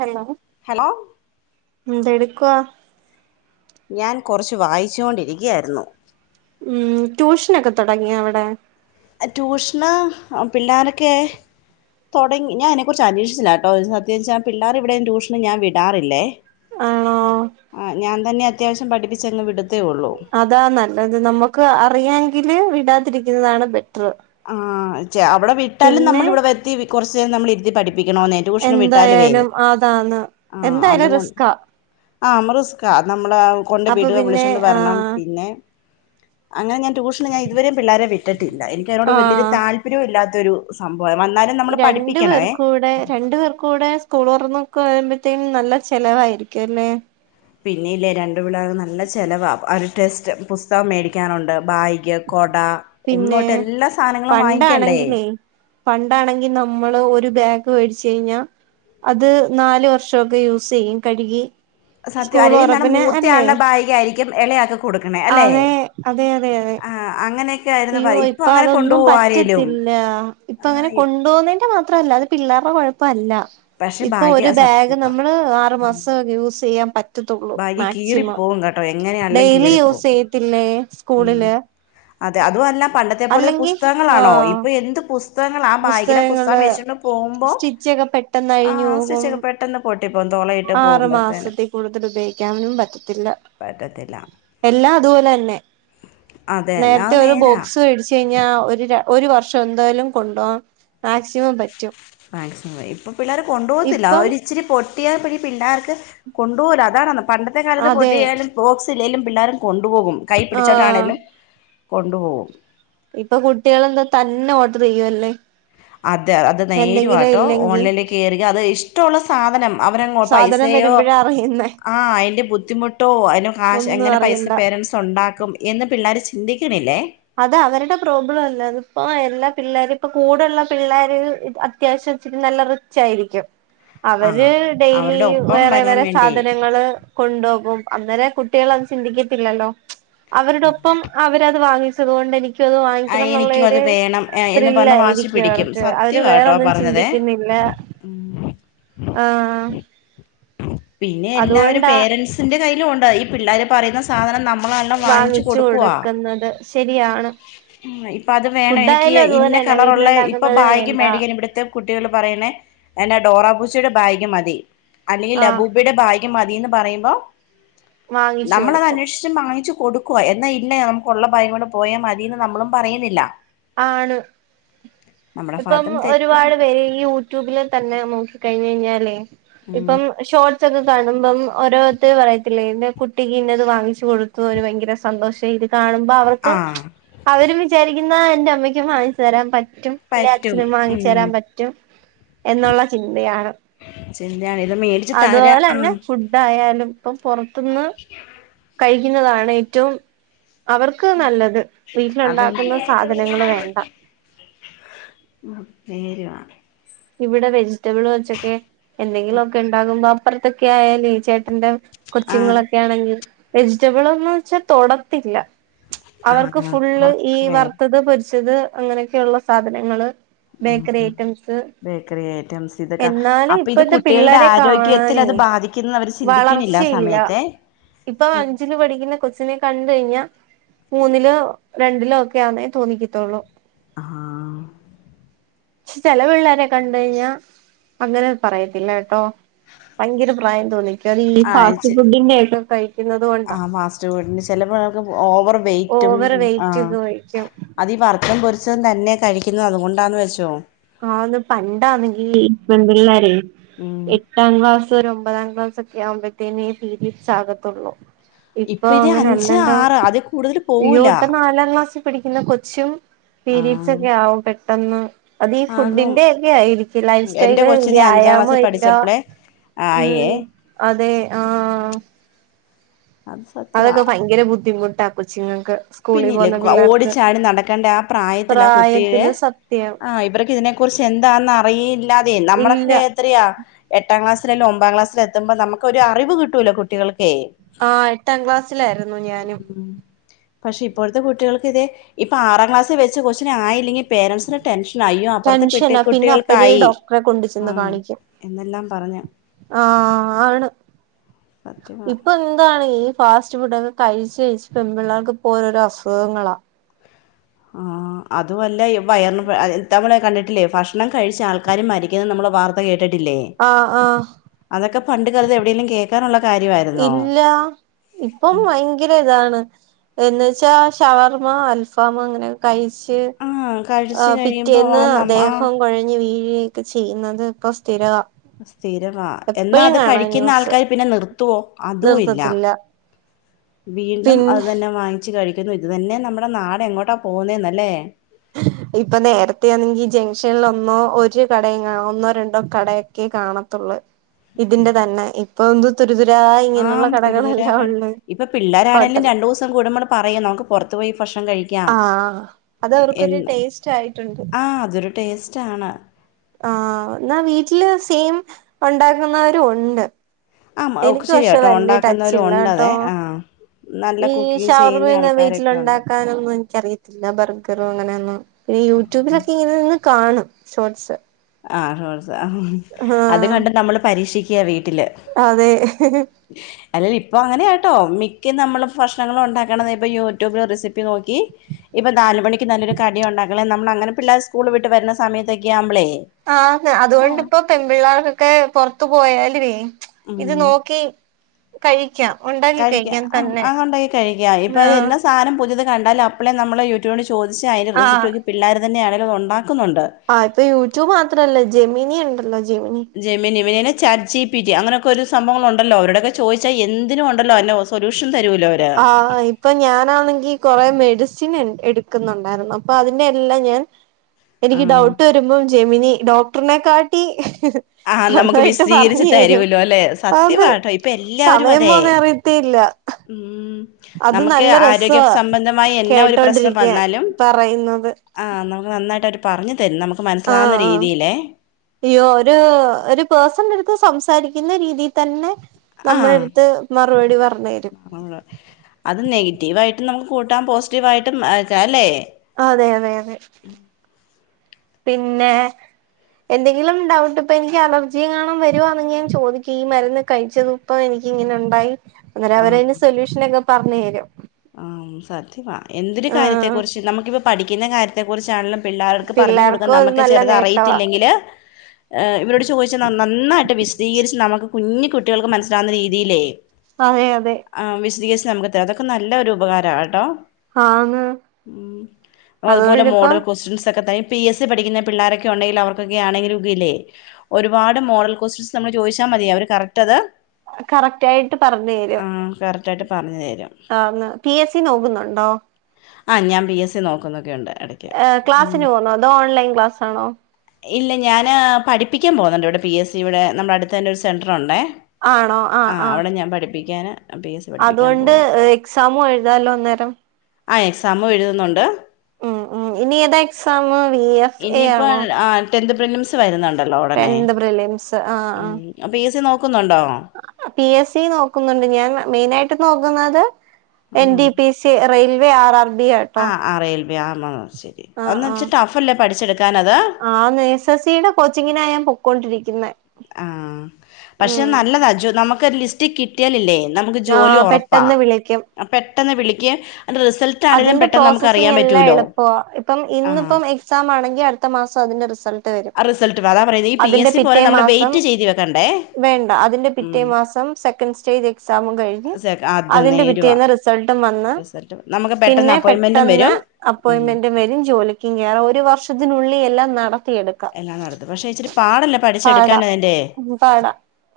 Hello hello എന്തെടുക്വാ? ഞാൻ കൊറച്ചു വായിച്ചു കൊണ്ടിരിക്കയാരുന്നു. ഉം ട്യൂഷനൊക്കെ തുടങ്ങിയോ അവിടെ? ട്യൂഷന് പിള്ളാരൊക്കെ, തൊടങ്ങി. ഞാനതിനെകുറിച്ച് അന്വേഷിച്ചില്ലാട്ടോ. സത്യ വെച്ചാ പിള്ളേർ എവിടെയും ട്യൂഷന് ഞാൻ വിടാറില്ലേ. ആണോ ആഹ് ഞാൻ തന്നെ അത്യാവശ്യം പഠിപ്പിച്ചങ്ങ് വിടത്തേ ഒള്ളു. അതാ നല്ലത്, നമുക്ക് അറിയാങ്കില് വിടാതിരിക്കുന്നതാണ് ബെറ്ററ്. ആഹ് ച അവിടെ വിട്ടാലും നമ്മൾ ഇവിടെ വരുത്തി കുറച്ചു നേരം നമ്മൾ ഇരു ത്തി പഠിപ്പിക്കണോന്നെ, ട്യൂഷന് വിട്ടാലുവേ. എന്തായാലും അതാന്ന് ആഹ് എന്തായാലും അതുകൊ റിസ്കാ ആ നമ്മ റിസ്കാ നമ്മൾ കൊണ്ട് അപ്പൊ വീടുക പിന്നെ വിളിച്ചോണ്ട് വരണം. ആഹ് പിന്നെ, അങ്ങനെ ഞാൻ ട്യൂഷന് ഞാനിതുവരെ പിള്ളാരെ വിട്ടിട്ടില്ല. എനിക്കതിനോട് വല്യോരു ആഹ് താല്പ് [unintelligible] ഇല്ലാത്ത ഒരു സംഭവാ. വന്നാലും, നമ്മള് രണ്ടു പഠിപ്പിക്കണവേ പേർക്കൂടെ രണ്ടു പേർ കൂടെ സ്കൂൾ തുറന്നൊക്കയാവുമ്പോഴത്തേക്കും നല്ല ചിലവായിരിക്കും അല്ലേ? പിന്നില്ലേ രണ്ടു പിള്ളേർക്ക് നല്ല ചെലവാ. അവർക്ക് ടെസ്റ്റ് പുസ്തകം മേടിക്കാനുണ്ട്. ബാഗ്, കൊട, പിന്നെ ഒന്നോട്ട് എല്ലാ സാധനങ്ങളും വാങ്ങിക്കണ്ടേ. പണ്ടാണെങ്കിലേ പണ്ടാണെങ്കി നമ്മള് ഒരു ബാഗ് മേടിച്ചു കഴിഞ്ഞാ, അത് നാല് വർഷൊക്കെ യൂസ് ചെയ്യും, കഴുകി. സത്യം സ്കൂൾ അല്ലങ്കി നമ്മട തുറപ്പിന് അല്ലേ മൂത്തയാളുടെ ബാഗായിരിക്കും എളേയാക്കു കൊടുക്കണേ അല്ലെ. അതെ, അതെ, അതെ. ആഹ് അങ്ങനെയൊക്കെയായ് അയ്യോ ഇപ്പൊ അതൊന്നും പറ്റത്തില്ല. ആ ഇപ്പം അങ്ങനെ കൊണ്ടു പോകുന്നതിന്റെ മാത്രമല്ല, അത് പിള്ളേരുടെ കുഴപ്പമല്ല. പക്ഷെ ഇപ്പൊ ഭാഗ്യ ഒരു ബാഗ് സത്യവാ നമ്മള് ആറു മാസം യൂസ് ചെയ്യാൻ പറ്റ ത്തുള്ളൂ ഭാഗ്യ മാക്സിമം. കീറിപ്പോവും കേട്ടോ എങ്ങനെയാണെലും ഡെയിലി യൂസ് കീറിപ്പോവും ചെയ്യത്തില്ലേ ഉം സ്കൂളില്. അതെ അതുമല്ല. പണ്ടത്തെ പോലത്തെ അല്ലെങ്കി പുസ്തകങ്ങളാണോ? ആഹ് ഇപ്പൊ എന്ത് പുസ് പുസ്തകങ്ങളാ ആ ബായ്ഗിലെ പുസ്തകം പുസ്തകങ്ങള് വെച്ചോണ്ട് പോകുമ്പോൾ സ്റ്റിച്ചൊക്കെ പെട്ടെന്ന് ആ സ്റ്റിച്ചൊക്കെ പെട്ട് ട്ടന്ന് പൊട്ടിപ്പോകും. തോളേൽ ആറു മാസത്തിൽ കൂടുതൽ ഉപയോഗിക്കാനും പറ്റത്തില്ല. പറ്റത്തില്ല എല്ലാം അതുപോലെ തന്നെ. അതെ നേരത്തെ അത് ഒരു നേരാ ബോക്സ് മേടിച്ച ഴിഞ്ഞാൽ ഒരു ഒരു വർഷം എന്തായാലും കൊണ്ടുപോകാൻ മാക്സിമം പറ്റും. മാക്സിമം. ഇപ്പൊ പിള്ളേർ കൊണ്ടുപോകത്തില്ല ഇപ്പം അവരിച്ചിരി പൊട്ട് ട്ടിയ പിടി പിള്ളാർക്ക് കൊണ്ട് പോകൂല്ല. അതാണ് പണ്ടത്തെ കാലത്ത് അതെ പൊട്ടിയാലും, ബോക്സ് ഇല്ലേലും പിള്ളാര് കൊണ്ടുപോകും. കൈ ആഹ് പിടിച്ചിട്ടാണേലും കൊണ്ടുപോകും. ഇപ്പൊ കുട്ടികള് എന്താ തന്നെ ഓർഡർ ചെയ്യുവല്ലേ. അത് അത് എന്തെങ്കിലും നേരുവാട്ടോ. ഇല്ലെങ്കി ഓൺലൈനിലേക്ക് കയറുക. അത് ഇഷ്ടോള്ള സാധനം അവരങ്ങോട്ട് സാധനം പൈസയോ വരുമ്പോഴാ അറിയുന്നേ അ അതിന്റെ ബുദ്ധിമുട്ടോ, അതിൻ്റെ കാശ് ഒന്നും എങ്ങനെ പൈസ അറിയണ്ട പേരൻ്റ്സ്, ഉണ്ടാക്കും എന്ന് പിള്ളേര് ചിന്തിക്കണില്ലേ. അത് അവരുടെ പ്രോബ്ലം അല്ല. അതിപ്പോ എല്ലാ പിള്ളേരും, ഇപ്പ കൂടുള്ള പിള്ളേര് അത ത്യാവശം ഇച്ചിരി നല്ല റിച്ചായിരിക്കും. ആ അവര് ഡെയ്‌ലി അവരുടെ ഒപ്പം വേറെ വരാൻ വേറെ വേണ്ടി സാധനങ്ങള്, കൊണ്ടുപോകും. അന്നേരം കുട്ടികൾ അത് ചിന്തിക്കത്തില്ലല്ലോ. അവരുടൊപ്പം അവരത് വാങ്ങി അതുകൊണ്ട് എനി ക്ക് അത് ആ വാങ്ങിക്കണം എനിക്കും അത് എന്നുള്ളൊരു വേണം ഏ, എന്ന് ത്രില്ല് പറഞ്ഞ് വാശി ആയിരിക്കും പിടിക്കും അവർക്ക്. അവര് സത്യമാട്ടോ ആ വേറൊന്നും പറഞ്ഞതേ ചിന്തിക്കുന്നില്ല. ഉം. ആഹ്. പിന്നെ എല്ലാവരും അതുകൊണ്ടാ പേരൻസിന്റെ കയ്യിലുമുണ്ട് ഈ പിള്ളേര് പറയുന്ന സാധനം നമ്മളു തന്നെ വാങ്ങിച്ച് വാങ്ങിച്ചു കൊടുക്കുവാ. കൊടുക്കുന്നത് ശരിയാണ് ഇന്നെയ് ഇപ്പത് വേണ ഫുഡായാലും എനിക്യ അതുപോലെ ഇന്ന തന്നെ കളറുള്ള ഇപ്പൊ വീട്ടിലുണ്ടാക്കുന്നത് ബാഗ് വേണ്ട മേടിക്കല് ബ്ട്ത്തെ കുട്ടികൾ പറയ്ണെ എൻ്റെ ഡോറാബുജിയുടെ ബാഗ് മതി അല്ലെങ്കിൽ ആഹ് ലബൂബിടെ ബാ ക്മതീന്ന് പറയ്മ്പോ വാങ്ങിച്ചു കൊടുക്കും നമ്മളതന്വേഷ് ച്ച് മാങ്ങിച്ച് കൊടുക്കുവാ എന്നാ ഇല്ല നംക്കൊള്ള ബായും കൊണ്ട് പോയാ മതീന്ന് നമ്മളും പറയുന്നില്ല ആണ് നമ്മുടെ ഇപ്പം ഭാഗത്തും ഒരുപാട് തെറ്റുണ്ട് പേര് ഇയൂ യൂട്യൂബില് തന്നെ നോക്കി കഴിഞ്ഞ യ്ഞ്ഞാലേ ഉം ഇപ്പം ഷോ സൊക്കെ കാണുമ്പം ഓരോര്ത്തര് പറയത്തില്ലെ ഇന്റെ കുട്ടിക്ക് ഇന്നത് വാങ്ങിച്ച് കൊടുത്തു ഓന് ഭയങ്കര സന്തോഷായടി കാണുമ്പ അവർക്ക് ആഹ് അവരും വിചാരിക്കുന്ന എന്റെ അമ്മക്ക്യും വാങ്ങിച്ചു തരാൻ പറ്റും ല്ലെ പറ്റും അച്ഛനും വാങ്ങിച്ച് ഉം തരാൻ പറ്റും എന്നുള്ള ചിന്തയാണ് ചിന്തയാണ് ഇത് മേടിച്ച് തരാ അത്പോലെ ന്നെ ആഹ് ഫുഡ് ടായാലും പ്പം പൊർത്ത്ന്ന് [unintelligible] കഴിക്കുന്നതാണ് ഏറ്റവും അവർക്ക് നല്ലത് വീട്ടിലുണ്ടാക്കുന്ന സാധനങ്ങള് വേണ്ട മ്മ് പേരുവാ ഇപിടെ വെജിറ്റബിള് വെച്ചൊക്കെ എന്തെങ്കിലുക്കെ ഇണ്ടാകുമ്പോ അപ്പറത്തൊക്കെ ആയലെ ചേട്ടന്റെ ആഹ് കൊച്ച്ങ്ങളൊക്കെ ആണെങ്കിൽ വെജിറ്റബിള് ഒന്ന്വെച്ചാൽ തൊടത്തില്ല അവർക്ക് ആഹ് ഫുള്ള് ഈ അവർക്ക് വേറെ വർത്തത് പൊരിച്ചത് അങ്ങനെയൊക്കെള്ള സാധനങ്ങള് ബേക്കറി ഐറ്റംസ് ക്രിയേറ്റംസ് ഇതക്ക എന്നാലും അപ്പിഇത് ഇപ്പഴത്തെ കുട്ടിയേൾടെ പിള്ളേരെ കാണാനേ ആരോഗ്യത്തിലത് ബാധിക്കിന്ന് അവര് ചിന്തിക്ക്ണില്ല ആസമയത്തെ ഇപ്പ അഞ്ചില് പഠിക്കുന്ന കൊ ച്ചിനെ കണ്ട്യ്ഞ്ഞാ മൂന്നിലോ രണ്ടിലോ ഒക്കെ ആന്നേ തോന്നിക്കത്തുള്ളൂ ആഹ് ചെല പിള്ളേരെ കണ്ടഴിഞ്ഞാ അങ്ങനെ പറയത്തില്ല എട്ടോ പയങ്കര പ്രായം തോന്നിക്യുഅതില്ലി ആഴ്ച ഫാസ്റ്റ് ഫുഡ്ഡിന്റെക്കെ കഴി ആഹ് ഫാസ്റ്റ് ഫുഡിന്റെ ചെലപിള്ളർക്ക് ഓവർ വെയിറ്റും ഓവർ വെയിറ്റ് ആഹ് ഒക്കെ കഴിക്കും അത് ഈ വർത്തതും പൊരിച്ചതും തന്നെ കഴിക്യുന്നു അത് കൊണ്ടാന്ന് വെച്ചോ ആഹ് ന്ന് പണ്ടാന്നെങ്കി പെൺപിള്ളാരെ ഉം എട്ടാം ക്ലാസ് ഒര് ഒമ്പതാം ക്ലാസ് ഒ ക്യാവുമ്പത്തേന് ഈ പീരീഡ്സ് ആകത്തുള്ളൂ ഇപ്പോ ഇപ്പൊ ഇത് അങ്ങനെ അഞ്ച് എല്ലല്ലോ ആറ് അതിൽ കൂടുതൽ പോവൂല ഇയ്യോപ്പാ നാലാം ക്ലാസ് പഠിക്കുന്ന കൊച്ചും പീരീഡ്സ് ആഹ് ഒക്കെ ആകും പെട്ടെന്ന് അത് ഈ ആകും ഫുഡിന്റെ എക്കെ ആയിരിക്കു ലൈഫ് എന്റെ സ്റ്റൈല് കൊച്ചിന് അഞ്ചാം വ്യായാമു ക്ലാസ്സിൽ ല്ല പഠിച്ചപ്പളേ ഉം ആയേ അതെ ആഹ് അത് അതൊക്കെ സത്യവാ ഭയങ്കര ബുദ്ധിമുട്ടാ കൊച്ചിങ്ങക്ക് പിന്നില്ലേ ക് ഓടിച്ചാടി നടക്കേണ്ട ആ പ്രായത്തിലാ കുട്ടിടെ പ്രായത്തില് സത്യം ആഹ് ഇവർക്ക് ഇതിനെ കുറിച്ച് എന്താന്ന് അറിയില്ലാതെ ഇല്ല നമ്മളൊക്കെ എത്രയാ എട്ടാം ക്ലാസ്സിലല്ല ഒമ്പാം ക്ലാസ്സിലത്തുമ്പോൾ നമുക്ക് ഒരു അറിവ് കിട്ടൂലോ കുട്ടികൾക്കെയ് ആഹ് എട്ടാം ക്ലാസ്സിലായിരുന്നു ഞാനും ഉം പക്ഷെ ഇപ്പോഴത്തെ കുട്ടികൾക്ക് ഇത് ഇപ്പ ആറാം ക്ലാസ്സിൽ വെച്ച് കൊച്ചിനായില്ലെങ്കി പേരൻസ്ൻ ടെൻഷ്നയ്യോ അപ്പർത്തെ പിട്ടെ ടെൻഷനാ പിന്നെ അപ്പഴേ കുട്ടികൾക്കായി ഡോക്ടറെ കൊണ്ട് ചെന്ന് ആഹ് കാണിക്കും എന്നെല്ലാം പറഞ്ഞ് ആഹ് ആണ് സത്യവാ പ്പന്താണ് ഈ ഫാസ്റ്റ് ഫുഡക്കെ കഴിച്ച ഴിച്ച് പെൺ പിള്ളേർക്ക്പ്പോരോരോ അസുഖങ്ങളാ ആഹ് അതുവല്ല ഇവയർന് പെഅത്തമ്മളെ കണ്ടിട്ടില്ലേ ഭക്ഷണം കഴിച്ചാൾക്കാരു മരിക്കുന്ന നമ്മള് വാർത്ത കേട്ടിട്ടില്ലേ ആഹ് ആഹ് അതൊക്കെ പണ്ട് കാലത്ത് എവിടെലും കേക്കാനുള്ള കാര്യാര് ഇല്ലാ ഇപ്പം ഭയങ്കരതാണ് എന്നുവച്ചാ ഷവർമ്മ അൽഫാമ് അങ്ങനെക്കെ കഴിച്ച് ആഹ് കഴിച്ചു ആഹ് കഴിയുമ്പോ ആ പിറ്റേന്ന് നമ്മ ആ ദേഹം കുഴഞ്ഞ് വീഴ്വക്കെ ചെയ്യുന്നത് ഇപ്പൊ സ്ഥിരവാ. സ്ഥിരവാ എന്നാ എപ്പഴും അത് കാണാം കഴിക്കുന്ന ന്യൂസ് ആൾക്കാര് പിന്നെ നിർത്തുവോ, അതുഇല്ല. നിർത്തത്തില്ല വീണ്ടും അത് പിന്നെ തന്നെ വാങ്ങി- ച്ച് കഴിക്കുന്ന്. ഇത് തന്നെ നമ്മുടെ നാട് എങ്ങോട്ടാ പോകുന്നേന്നല്ലേ. ഇപ്പ നേരത്തെ ആണെങ്കിൽ ജംഗ്ഷനിൽ ഒന്നോ ഒരു കടയും കാ ഒന്നോ രണ്ടോ കടയൊക്കെ കാണ ത്തൊള്ള് ഇതിന്റെ തന്നെ ഇപ്പൊ തുരുതുരാ ആം ഇങ്ങനെയുള്ള തുരു തുരാ കടകളെല്ലാം കട, ഉള്ള് ഇപ്പ പിള്ളേരാണേലും ഹോട്ടൽ രണ്ടു ദിവസം കൂടുമ്പണ് പറയും നമുക്ക് പുറത്ത് പോയി ഭക്ഷണം കഴിക്കാം, ആഹ് അത് അവർക്കൊരു എന്ന് ടേസ്റ്റ് ആയിട്ടുണ്ട് ആഹ് അതൊരു ടേസ് ട്ടാണ്. ആഹ് ന്നാ വീട്ടില് സെയിം ഒണ്ടാക്കുന്നവരൂണ്ട്. ആഹ് എനിക്ക് പഷെ ശരിയാട്ടോ വലിയ ടച്ച് ഉണ്ടാക്കുന്നവരും ഇല്ലാട്ടോ. ഉണ്ടതെ ആഹ് നല്ല ഈ കുക്കിംഗ് ചെയ്യുന്ന ഷവർമയൊന്നും ആൾക്കാരൊക്കെ ഉണ്ട് വീട്ടിലുണ്ടാക്കാനൊന്നും എനിക്കറിയത്തില്ല ബർഗറും അങ്ങനെയൊന്നും, പിന്നെ യൂട്യൂബിലൊക്കെ ഇങ്ങനെ നിന്ന് കാണും ഷോർട്സ്. ആഹ് ഹോ ഹാ അഹ് അത് ആഹ് കണ്ട് നമ്മള് പരീക്ഷിക്യാ വീട്ടില്. അതെ ഇഹിഹി. [inaudible] അല്ല ഇപ്പൊ അങ്ങനെയാട്ടോ മിക്ക നമ്മള് ഫക്ഷണങ്ങൾ ഉണ്ടാക്കണതി പ്പൊ യൂട്യൂബ് ലെ റെസിപ്പി നോക്കി ഇപ്പ നാലുമണിക്ക് നല്ലരു കടിയുണ്ടാകണേൽ നമ്മള അങ്ങനെ പിള്ളേർ സ്കൂള് വിട്ട് വരുന്ന സമയത്തൊക്കെ ആവുമ്പളേ. ആഹ് ആഹ് അതുകൊണ്ടിപ്പോ പെൺപിള്ളാർക്കൊക്കെ പുറത്തു പോയാലുവേ ഇത് നോക്കി ആഹ് കഴിക്കാം ഉണ്ടാക്കി കഴിക്ക കഴിക്കാം ആഹ് തന്നെ അതുണ്ടാക്കി കഴിക്കാ ഇപ്പൊ അത് ആഹ് എന്നസ് സാനം പുതിത് കണ്ടാല അപ്പളേ നമ്മൾ യൂട്യൂബ്നോട് ചോദിച്ച് അയ്ൻ്റെ റെസിപ്പി ആഹ് നോക്കി പിള്ളേർ തന്നൊണെങ്കിലും ഒണ്ടാക്കുന്നുണ്ട്. ആഹ് ഇപ്പൊ യൂട്യൂബ് മാത്രല്ല ജെമിനി ഉണ്ടല്ലോ ജെമിനി. ജെമിനി ജെമിനിയല്ല ചാറ്റ് ജി പി ടി അങ്ങനെയൊക്കെ ഒരു സംഭവങ്ങളൊണ്ടല്ലോ അവരുടെയൊക്കെ ചോദിച്ച എന്തിനും ഒണ്ടല്ലോ [unintelligible] സൊലൂഷൻ തരൂല്ലോ അവര് ആഹ് ഇ ഇപ്പൊ ഞാനാണെങ്കി കൊറെ മെഡിസിൻ എ എടുക്കുന്നുണ്ടായിരുന്നു അപ്പൊ അതിന്റെ എല്ലാം ഞാൻ എനിക്ക് ആഹ് ഡൗട്ട് വരുമ്പം ജെമിനി ഡോക്ടറിനെ കാട്ടി ആഹ് നമുക്ക് വിശദീകരിച്ച് തരുല്ലോ അല്ലെ അത് സത്യമാട്ടോ ഇപ്പൊ എല്ലാവരും സമയം അതെ പോന്നെ അറിയത്തേയില്ല മ്ഹ് അത് നമ്മക്ക് നല്ല ആരോഗ്യ രസവാ സംബന്ധമായി എന്നാ ഒരു പ്രശ്നം കേട്ടോണ്ടിരിക്കാൻ വന്നാലും പറയുന്നത് ആഹ് നമുക്ക് നന്നായിട്ട് അവര് പറഞ്ഞു തരും നമുക്ക് മനസ്സിലാവുന്ന രീതിയിലേ ഇയ്യോ ഒരു ഒരു പേഴ്സൻ്റെടുത്ത് സംസാരിക്കുന്ന രീതീ തന്നെ ആഹ് നമ്മളടുത്ത് മറുപടി പറഞ്ഞ് തരും [unintelligible] അത് നെഗറ്റീവായിട്ടും നമുക്ക് കൂട്ടാം പോസിറ്റീവായിട്ടും അക അല്ലേ ആഹ് അതെ അതെ അതെ പിന്നെ എന്തെങ്കിലും ഡൗട്ട് ഇപ്പൊ എനിക്ക് അലർജിയെങ്ങാണ വരുവാന്നെങ്കി ഞാൻ ചോദിക്കും ഈ മരുന്ന് കഴിച്ചത് പ്പൊ എനിക്ക് ഇങ്ങനെ ഒണ്ടായി അന്നേരം അവരയിന് ആഹ് സൊല്യൂഷനെക്കെ പറഞ്ഞേരും ആഹ് സത്യമാ എന്തൊരു കാര്യത്തെ ആഹ് കുറിച്ച് നമുക്കിപ്പ പഠിക്കുന്ന കാര്യത്തെ കുറിച്ചാണെലും പിള്ളാരടുക്ക പറഞ്ഞു കൊടുക്കാൻ പിള്ളേർക്കും അത് നമ്മക്ക് നല്ല ചെലത് നേട്ടവാ അറിയത്തില്ലെങ്കില് ഏഹ് ഇവരോട് ചോദിച്ച ന നന്നായിട്ട് വിശ് ദീകരിച്ച് നമുക്ക് കുഞ്ഞു കുട്ടികൾക്ക് മനസ്സിലാവുന്ന രീതിയിലേ അതെ അതെ ആഹ് വിശദീകരിച്ച് നമുക്ക് താ അതൊക്കെ നല്ല ഒരു ഉപകാരാ ട്ടോ ആന്ന് ഉം അതുപോലെ അതുകൊണ്ടിപ്പം മോഡൽ ക്വസ്റ്റ്യൻസ് ഒക്കെ [unintelligible] പി എസ് സി പഠിക്കുന്ന പിള്ളാരൊക്കെ ഒണ്ടെങ്കിൽ അവർക്കൊക്കെ ആണെങ്കി [unintelligible] ഒരുപാട് മോഡൽ ക്വസ്റ്റൻസ് നമ്മൾ ചോദിച്ചാ മതി അവര് കറക്റ്റ് അത് കറക്റ്റായിട്ട് പറഞ്ഞേരും റ്റായിട്ട് പറഞ്ഞു തരും പിഎസ്സി നോകുന്നുണ്ടോ ആഹ് ഞാൻ പി എസ് സി നോക്കുന്നൊക്കെണ്ട് അട ഏഹ് ക്ലാസിന് പോന്നോ അതോ ഓൺലൈൻക്ലാസണോ ഇല്ല ഞാൻ പഠിപ്പിക്കാൻ പോകുന്നുണ്ട് ഇവിടെ പി എസ് സി ഇവിടെ നമ്മുടെ അടുത്ത് തന്നെ ഒരു സെൻ്ററുണ്ട് ആണോ ആഹ് അവിടെ ഞാൻ പഠിപ്പിക്കാന് അതോണ്ട് എക്സാമും എഴുതാലോ അന്നേരം ആഹ് എക്സാം എഴുതുന്നുണ്ട് ഉം ഉം ഇനി ഏതാ എക്സാം വി എഫ് എ ഇനിയിപ്പോ ആണോ ആഹ് ടെന്ത് പ്രിലിംസ് വരുന്നുണ്ടല്ലോ ഉടനെ ടെൻത് പ്രിലിംസ് ആഹ് ഉം പി എ സി നോക്കുന്നുണ്ടോ ആഹ് പി എസ് സി നോക്കുന്നുണ്ട് ഞാൻ മെയിന് ആയിട്ട് നോക്കുന്നത് N D P S C railway R R B ആണ് ആഹ് അഹ് റെയിൽവേ ആഹ് ശരി ആഹ് ഒന്ന് ആഹ് വെച്ച് ടഫ് അല്ലേ പഠിച്ചെടുക്കാൻ അത് ആന്ന് എസ് എസ് സി യുടെ കോച്ചിങ്ങിനാ ഞാൻ പൊക്കൊണ്ടിരിക്കുന്നെ ആഹ് പക്ഷെ നല്ലതാ അ ജോ നമുക്ക് ഒരു ലിസ്റ്റ് കി കിട്ടിയാലില്ലേ നമുക്ക് ജോലി ആഹ് ഉറപ്പാ പെട്ടെന്ന് വിളിക്കും പെട്ടെന്ന് വിളികേം അന്റെ റിസൾട്ട് ആണെങ്കിലും അതിന്റെ പെട്ടെന്ന് നമുക്ക് പ്രോസസിങ് അറിയാൻ എല്ലാം പറ്റുമല്ലോ എളുപ്പവാ ഇപ്പം ആ ഇന്നിപ്പം എക്സ് എക്സാം ആണെങ്കി അടുത്ത മാസം അതിൻ്റെ റിസൾട്ട് വരും ആ റിസൾട്ട് അതാ പറയുന്നത് ഈ പി അതിന്റെ എസ് സി പോലെ പിറ്റേ നമ്മള് മാസം വെയിറ്റ് ചെയ്ത് വെക്കണ്ടേ വേണ്ട അതിന്റെ പിറ്റേ ഉം മാസം സെ സെക്കന്റ് സ്റ്റേജ് എക്സാമും കഴിഞ്ഞ് അത് അതിന്റെ നേരുവാ പിറ്റേന്ന് റിസൾട്ടും വന്ന് [unintelligible] നമുക്ക് പെട്ടെന്ന് പിന്നെ അപ്പോയിൻമെന്റും പെട്ടെന്ന് വരും ഉം അപ്പോയിൻറ്മെന്റും വരും ജോലി - - ക്കും കേറാം ഒരു വർഷത്തിനുള്ളിൽ എല്ലാം നടത്തിയെടുക്കും. എല്ലാം നടത്തും പക്ഷെ ഇച്ചിരി പാടല്ലേ പാടാ പഠിച്ചെടുക്കാൻ അതിന്റെ പാടാ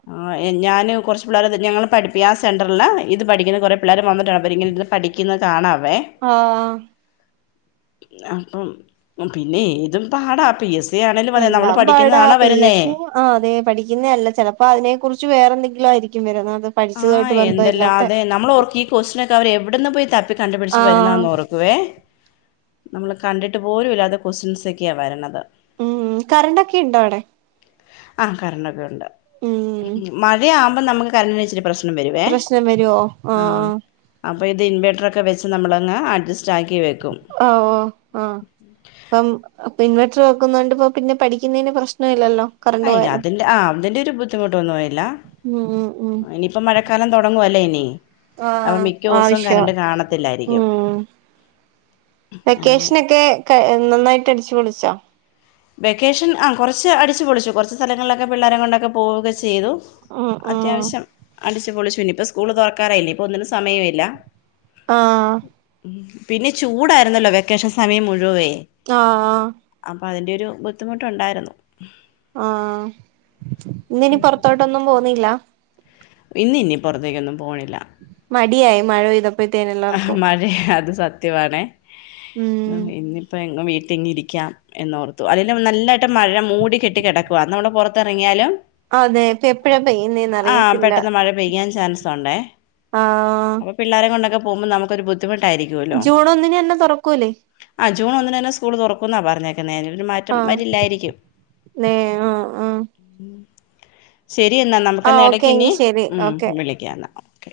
ആ ഞാന് കുറച്ച് പിള്ളേര് ഞങ്ങള് പഠിപ്പി ആഹ് സെന്ററില് ഇത് പഠിക്കുന്ന കുറേ പിള്ളേർ വന്നിട്ടാണ് ഇവരിങ്ങനിരിന്ന് പഠിക്കുന്ന കാണാവെ ആഹ് അപ്പം പിന്നെ ഏതും പാടാ പി എസ് തി ആണേലും മതി നമ്മള് പഠിക്കുന്നതണോ വരുന്നേ ആഹ് അതെ പഠിക്കുന്ന അല്ല ചിലപ്പോ അതിനെ കുറിച്ച് വേറെ എന്തെങ്കിലും ആയിരിക്കും വരുന്നത് അത് ആഹ് എന്തല്ലാ അതെ നമ്മള് ഓർക്കും ഈ ക്വസ്റ്റിനൊക്കെ അവരെവിടന്ന് പോയി തപ്പി കണ്ടുപിടിച്ച് ആഹ് വരുന്നതന്ന് ഓർക്കും. വേ നമ്മൾ കണ്ടിട്ട് പോലും ഇല്ലാതെ ക്വസ്റ്റ്യൻസ് ഒക്കെയാ വരണത്. ഉം കറണ്ട് ഒക്കെ ഇണ്ടോ അവിടെ ആഹ് കരണ്ടൊക്കെ ഉണ്ട് ഉം മഴയാവുമ്പോം നമുക്ക് കരണ്ടിനിച്ചിരി പ്രശ്നം - - നം വരുവേ പ്രശ്നം വരുവോ ഏഹ് ആഹ് അപ്പോൾ ഇത് ഇൻവേർട്ടറൊക്കെ വെച്ച് നമ്മളങ്ങ് അഡ്ജസ്റ്റ് ആക്കി വെക്കും ഓ ഓ ആഹ് ഇപ്പം അപ്പം ഇൻവെർട്ടർ വെക്കുന്ന കൊണ്ട് ഇപ്പ പിന്നെ പഠിക്കുന്നതിന് പ്രശ്നം ഇല്ലല്ലോ. കറണ്ട് അയില്ല പോയാലും അതി ആഹ് അതിന്റെ ഒരു ബുദ്ധിമുട്ടൊന്നും ല്ല ഉം ഉം ഉം ഇനിയിപ്പോ മഴക്കാലം തുടങ്ങുവല്ലേ ഇനി അപ്പൊ ആഹ് മിക്ക ദിവസവും ആവശ്യവാ കറണ്ട് കാണത്തില്ലായിരിക്കും ഉം അങ്ങനെ വെക്കേഷനൊക്കെ ക നന്നായിട്ട് അടിച്ചു പൊളിച്ചോ വെക്കേഷൻ ആഹ് കുറച്ച് അടിച്ച് പൊളിച്ചു കുറച്ച് സ്ഥലങ്ങളിലൊക്കെ പിള്ളോരെ കൊണ്ടൊക്കെ പോവുക്കെ ചെയ്തു. ഉം ഉം അത്യാവശ്യം അടിച്ചു പൊളിച്ചു നി ഇപ്പ സ്കൂള് തുറക്കാറായില്ലേ ഇപ്പൊ ഒന്നിനും സമയം ഇല്ല. ആഹ് പിന്നെ ചൂടായിരുന്നല്ലോ വെക്കേഷൻ സമയം മുഴുവേ ആഹ് അപ്പൊ അതിന്റെ ഒരു ബുദ്ധിമുട്ടുണ്ടായിരുന്നു. ആഹ് ഇന്ന് ഇനി പൊറത്തോട്ടൊന്നും പോന്നില്ല? ഇന്ന് ഇനി പുറത്തേക്കൊന്നും പോണില്ല. മടിയായി മഴ പെയ്ത മഴ അത് സത്യമാണെ ഉം ഇന്നിപ്പോ എങ്ങും വീട്ടിങ്ങ് ഇരിക്കാം. എന്നോർത്തു അതില് നല്ലായിട്ട് മഴ മൂടി കെട്ടി കിടക്കുവ നമ്മള് പുറത്തിറങ്ങിയാലും അതെ ഇപ്പ എപ്പഴാ പെയ്യുന്നേന്ന് ആഹ് അറിയത്തില്ല പെട്ടെന്ന് മഴ പെയ്യാൻ ചാൻസ് സുണ്ടേ ആഹ് അപ്പൊ പിള്ളാരെ കൊണ്ടൊക്കെ പോകുമ്പോ നമുക്കൊരു ബുദ്ധി ബുദ്ധിമുട്ടായിരിക്കുമല്ലോ ജൂൺ ഒന്നിന് തന്നെ തൊറക്കൂലേ ആഹ് ജൂൺ ഒന്നിന് തന്നെ സ്കൂൾ തുറക്കു ക്കുന്നാ പറഞ്ഞേക്കുന്നേ എനിരു മാറ്റം ആഹ് വരില്ലായിരിക്കും നേ ആഹ് ആഹ് ശരി എന്നാ ആഹ് ഓക്കെ നമുക്കന്നടക്കിനി എങ്കി ശരി ഉം ഓക്കെ വിളിക്കാം എന്നാ ഓക്കെ